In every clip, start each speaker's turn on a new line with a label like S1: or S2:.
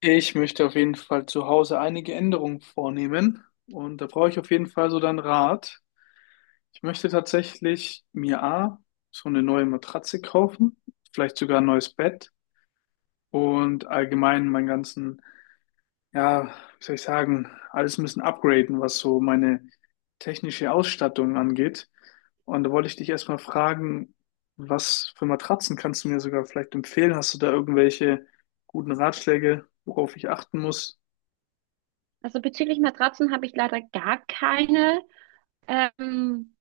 S1: Ich möchte auf jeden Fall zu Hause einige Änderungen vornehmen und da brauche ich auf jeden Fall so deinen Rat. Ich möchte tatsächlich mir so eine neue Matratze kaufen, vielleicht sogar ein neues Bett und allgemein meinen ganzen, ja, wie soll ich sagen, alles ein bisschen upgraden, was so meine technische Ausstattung angeht. Und da wollte ich dich erstmal fragen, was für Matratzen kannst du mir sogar vielleicht empfehlen? Hast du da irgendwelche guten Ratschläge, worauf ich achten muss?
S2: Also bezüglich Matratzen habe ich leider gar keine ähm,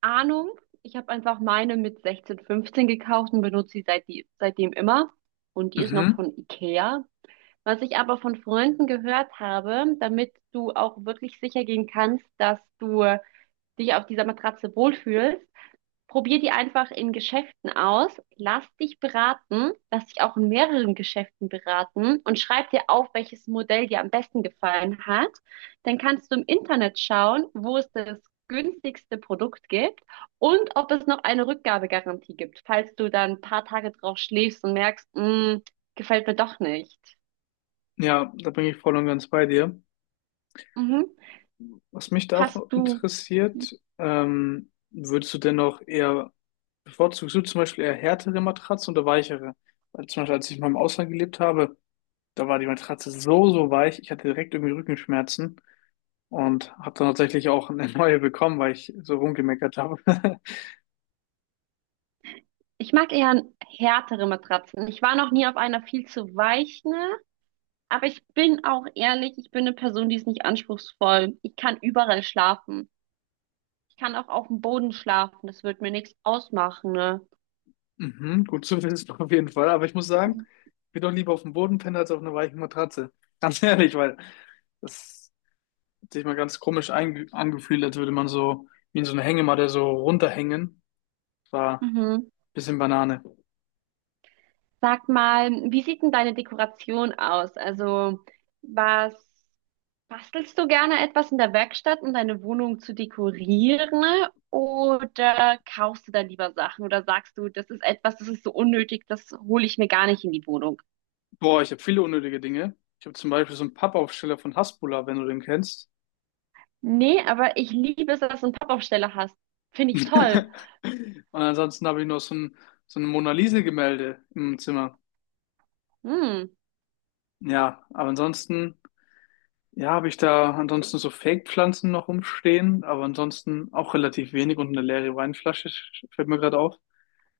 S2: Ahnung. Ich habe einfach meine mit 16, 15 gekauft und benutze sie seitdem immer. Und die ist noch
S1: Mhm.
S2: von Ikea. Was ich aber von Freunden gehört habe: Damit du auch wirklich sicher gehen kannst, dass du dich auf dieser Matratze wohlfühlst, probier die einfach in Geschäften aus, lass dich beraten, lass dich auch in mehreren Geschäften beraten und schreib dir auf, welches Modell dir am besten gefallen hat. Dann kannst du im Internet schauen, wo es das günstigste Produkt gibt und ob es noch eine Rückgabegarantie gibt, falls du dann ein paar Tage drauf schläfst und merkst: "Mm, gefällt mir doch nicht."
S1: Ja, da bin ich voll und ganz bei dir.
S2: Mhm.
S1: Was mich da
S2: Hast
S1: auch
S2: du,
S1: interessiert, würdest du denn auch eher, bevorzugst du zum Beispiel eher härtere Matratzen oder weichere? Weil zum Beispiel, als ich mal im Ausland gelebt habe, da war die Matratze so, so weich, ich hatte direkt irgendwie Rückenschmerzen und habe dann tatsächlich auch eine neue bekommen, weil ich so rumgemeckert habe.
S2: ich mag eher härtere Matratzen. Ich war noch nie auf einer viel zu weichen. Aber ich bin auch ehrlich, ich bin eine Person, die ist nicht anspruchsvoll. Ich kann überall schlafen. Ich kann auch auf dem Boden schlafen. Das wird mir nichts ausmachen, ne?
S1: Mhm, gut zu wissen auf jeden Fall, aber ich muss sagen, ich bin doch lieber auf dem Boden pennen als auf einer weichen Matratze. Ganz ehrlich, weil das sich mal ganz komisch angefühlt, als würde man so wie in so einer Hängematte so runterhängen. War ein
S2: Mhm.
S1: bisschen Banane.
S2: Sag mal, wie sieht denn deine Dekoration aus? Also, was, bastelst du gerne etwas in der Werkstatt, um deine Wohnung zu dekorieren? Oder kaufst du da lieber Sachen? Oder sagst du, das ist etwas, das ist so unnötig, das hole ich mir gar nicht in die Wohnung?
S1: Boah, ich habe viele unnötige Dinge. Ich habe zum Beispiel so einen Pappaufsteller von Hasbulla, wenn du den kennst.
S2: Nee, aber ich liebe es, dass du einen Pappaufsteller hast. Finde ich toll.
S1: Und ansonsten habe ich noch so ein Mona Lisa-Gemälde im Zimmer.
S2: Hm.
S1: Ja, aber ansonsten, ja, habe ich da ansonsten so Fake-Pflanzen noch rumstehen, aber ansonsten auch relativ wenig und eine leere Weinflasche, fällt mir gerade auf.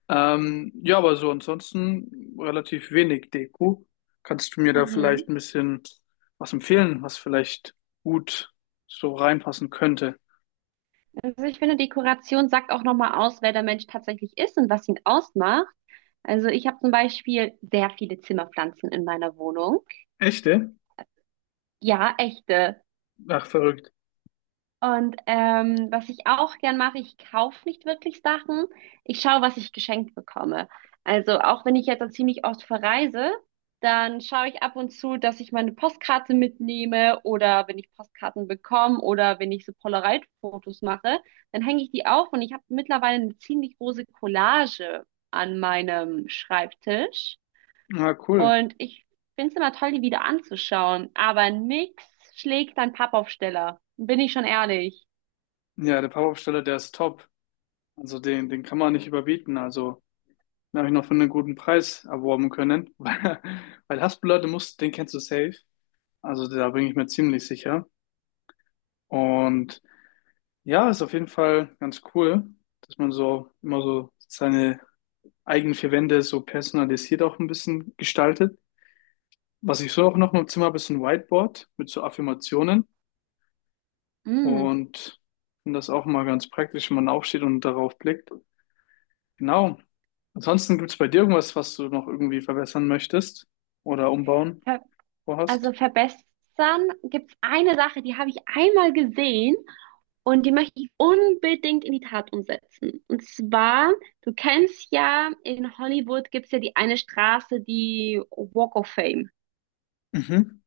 S1: Ja, aber so ansonsten relativ wenig Deko. Kannst du mir da vielleicht
S2: Mhm.
S1: ein bisschen was empfehlen, was vielleicht gut so reinpassen könnte?
S2: Also ich finde, Dekoration sagt auch nochmal aus, wer der Mensch tatsächlich ist und was ihn ausmacht. Also ich habe zum Beispiel sehr viele Zimmerpflanzen in meiner Wohnung.
S1: Echte?
S2: Ja, echte.
S1: Ach, verrückt.
S2: Und was ich auch gern mache, ich kaufe nicht wirklich Sachen. Ich schaue, was ich geschenkt bekomme. Also auch wenn ich jetzt dann ziemlich oft verreise, dann schaue ich ab und zu, dass ich meine Postkarte mitnehme oder wenn ich Postkarten bekomme oder wenn ich so Polaroid-Fotos mache, dann hänge ich die auf und ich habe mittlerweile eine ziemlich große Collage an meinem Schreibtisch.
S1: Ah, cool.
S2: Und ich finde es immer toll, die wieder anzuschauen. Aber nix schlägt ein Pappaufsteller. Bin ich schon ehrlich.
S1: Ja, der Pappaufsteller, der ist top. Also den, den kann man nicht überbieten. Also den habe ich noch für einen guten Preis erworben können. Weil, weil Haspel, du musst, den kennst du safe. Also da bin ich mir ziemlich sicher. Und ja, ist auf jeden Fall ganz cool, dass man so immer so seine eigenen vier Wände so personalisiert auch ein bisschen gestaltet. Was ich so auch noch im Zimmer habe, ist ein Whiteboard mit so Affirmationen
S2: Mm.
S1: und finde das auch mal ganz praktisch, wenn man aufsteht und darauf blickt. Genau. Ansonsten gibt es bei dir irgendwas, was du noch irgendwie verbessern möchtest oder umbauen
S2: ver
S1: vorhast?
S2: Also verbessern, gibt's eine Sache, die habe ich einmal gesehen und die möchte ich unbedingt in die Tat umsetzen. Und zwar, du kennst ja, in Hollywood gibt's ja die eine Straße, die Walk of Fame.
S1: Mhm.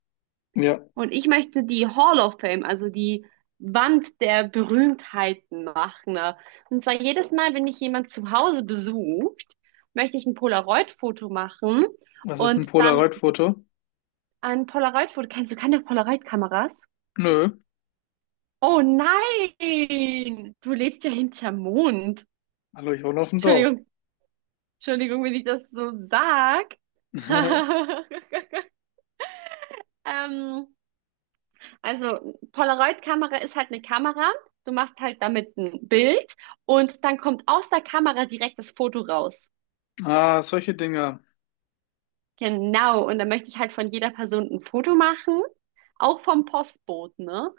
S1: Ja.
S2: Und ich möchte die Hall of Fame, also die Wand der Berühmtheiten machen, ne? Und zwar jedes Mal, wenn mich jemand zu Hause besucht, möchte ich ein Polaroid-Foto machen
S1: Was ist ein dem
S2: und dann
S1: Polaroid-Foto?
S2: ein Polaroid-Foto. Kennst du keine Polaroid-Kameras?
S1: Nö.
S2: Oh nein! Du lebst ja hinterm Mond.
S1: Hallo, ich wohne auf dem Dorf.
S2: Entschuldigung, Entschuldigung, wenn ich das so sag. Ähm, also Polaroid-Kamera ist halt eine Kamera. Du machst halt damit ein Bild und dann kommt aus der Kamera direkt das Foto raus.
S1: Ah, solche Dinge.
S2: Genau, und dann möchte ich halt von jeder Person ein Foto machen, auch vom Postboten, ne?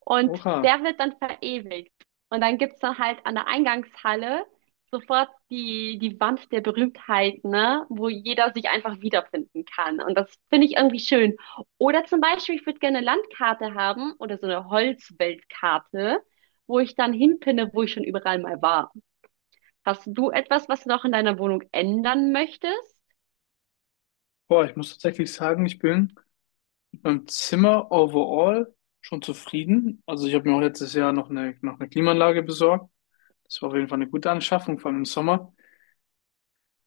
S2: Und
S1: Oha.
S2: der wird dann verewigt. Und dann gibt's dann halt an der Eingangshalle sofort die Wand der Berühmtheit, ne? Wo jeder sich einfach wiederfinden kann. Und das finde ich irgendwie schön. Oder zum Beispiel, ich würde gerne eine Landkarte haben oder so eine Holzweltkarte, wo ich dann hinpinne, wo ich schon überall mal war. Hast du etwas, was du noch in deiner Wohnung ändern möchtest?
S1: Boah, ich muss tatsächlich sagen, ich bin beim Zimmer overall schon zufrieden. Also ich habe mir auch letztes Jahr noch eine Klimaanlage besorgt. Das war auf jeden Fall eine gute Anschaffung, vor allem im Sommer.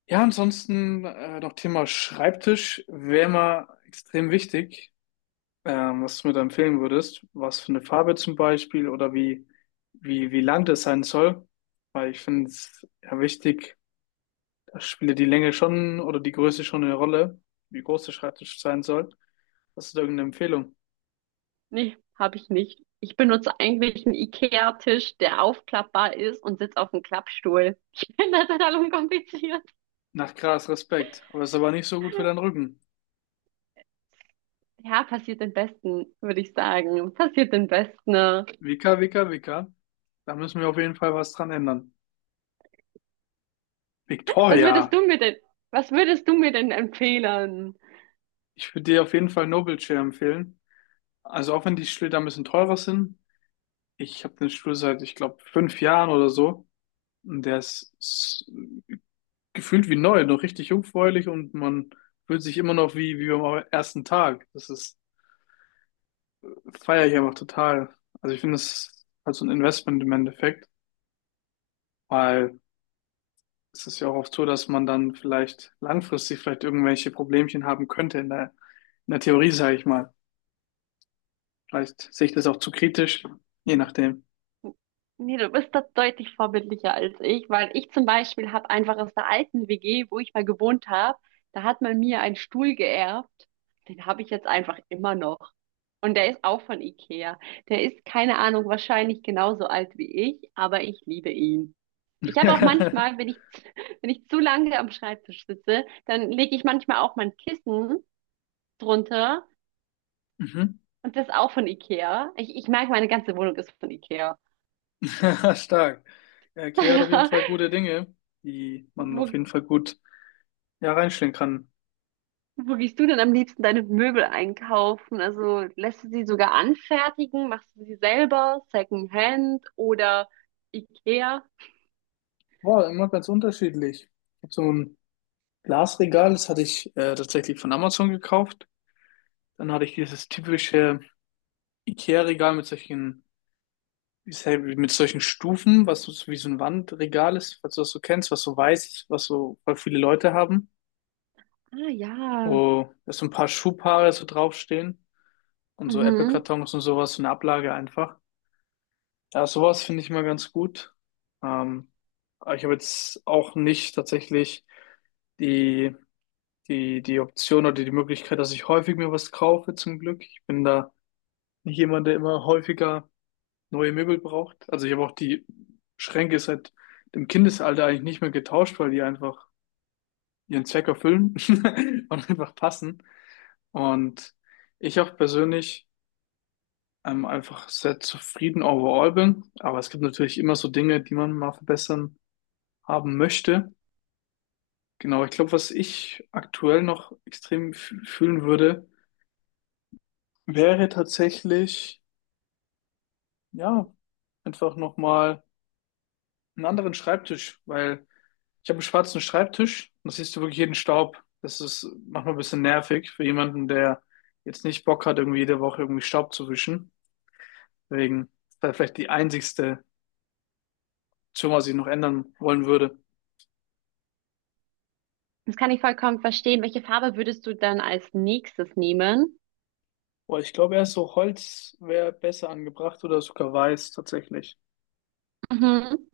S1: Ja, ansonsten noch Thema Schreibtisch wäre mal extrem wichtig, was du mir da empfehlen würdest. Was für eine Farbe zum Beispiel oder wie lang das sein soll. Weil ich finde es ja wichtig, da spielt ja die Länge schon oder die Größe schon eine Rolle, wie groß der Schreibtisch sein soll. Hast du da irgendeine Empfehlung?
S2: Nee, habe ich nicht. Ich benutze eigentlich einen IKEA-Tisch, der aufklappbar ist und sitze auf einem Klappstuhl. Ich finde das total unkompliziert.
S1: Nach krass, Respekt. Aber ist aber nicht so gut für deinen Rücken.
S2: Ja, passiert den Besten, würde ich sagen. Passiert den Besten. Was
S1: Vika, Vika, Vika. Da müssen wir auf jeden Fall was dran ändern.
S2: würdest
S1: Victoria,
S2: du mir denn, was würdest du mir denn empfehlen?
S1: ich würde dir auf jeden Fall Noble Chair empfehlen. Also auch wenn die Stühle da ein bisschen teurer sind. Ich habe den Stuhl seit, ich glaube, 5 Jahren oder so. Und der ist gefühlt wie neu, noch richtig jungfräulich und man fühlt sich immer noch wie am ersten Tag. Feiere ich einfach total. Also ich finde, das ist halt so ein Investment im Endeffekt, weil es ist ja auch oft so, dass man dann vielleicht langfristig vielleicht irgendwelche Problemchen haben könnte in der Theorie, sage ich mal. Vielleicht sehe ich das auch zu kritisch, je nachdem.
S2: Nee, du bist da deutlich vorbildlicher als ich, weil ich zum Beispiel habe einfach aus der alten WG, wo ich mal gewohnt habe, da hat man mir einen Stuhl geerbt. Den habe ich jetzt einfach immer noch. Und der ist auch von Ikea. Der ist, keine Ahnung, wahrscheinlich genauso alt wie ich, aber ich liebe ihn. Ich habe auch manchmal, wenn ich, wenn ich zu lange am Schreibtisch sitze, dann lege ich manchmal auch mein Kissen drunter,
S1: Mhm.
S2: und das ist auch von Ikea. Ich merke, meine ganze Wohnung ist von Ikea.
S1: Stark. Ja, Kia hat auf jeden Fall gute Dinge, die man
S2: Wo
S1: auf jeden Fall gut ja, reinstellen kann.
S2: Wo gehst du denn am liebsten deine Möbel einkaufen? Also lässt du sie sogar anfertigen? Machst du sie selber? Secondhand oder IKEA?
S1: Boah, immer ganz unterschiedlich. Ich habe so ein Glasregal, das hatte ich tatsächlich von Amazon gekauft. Dann hatte ich dieses typische IKEA-Regal mit solchen, wie ist halt mit solchen Stufen, was so wie so ein Wandregal ist, falls du das so kennst, was so weiß ist, was so voll viele Leute haben,
S2: Ah ja,
S1: wo da so ein paar Schuhpaare so draufstehen und so
S2: mhm.
S1: Apple-Kartons und sowas, so eine Ablage einfach. Ja, sowas finde ich mal ganz gut. Ähm, aber ich habe jetzt auch nicht tatsächlich die, die Option oder die Möglichkeit, dass ich häufig mir was kaufe, zum Glück. Ich bin da nicht jemand, der immer häufiger neue Möbel braucht. Also ich habe auch die Schränke seit dem Kindesalter eigentlich nicht mehr getauscht, weil die einfach ihren Zweck erfüllen und einfach passen. Und ich auch persönlich einfach sehr zufrieden overall bin. Aber es gibt natürlich immer so Dinge, die man mal verbessern haben möchte. Genau, ich glaube, was ich aktuell noch extrem fühlen würde, wäre tatsächlich, ja, einfach nochmal einen anderen Schreibtisch, weil ich habe einen schwarzen Schreibtisch und da siehst du wirklich jeden Staub. Das ist manchmal ein bisschen nervig für jemanden, der jetzt nicht Bock hat, irgendwie jede Woche irgendwie Staub zu wischen. Deswegen ist das vielleicht die einzigste Option, was ich noch ändern wollen würde.
S2: Das kann ich vollkommen verstehen. Welche Farbe würdest du dann als nächstes nehmen?
S1: Boah, ich glaube, erst so Holz wäre besser angebracht oder sogar Weiß tatsächlich.
S2: Mhm.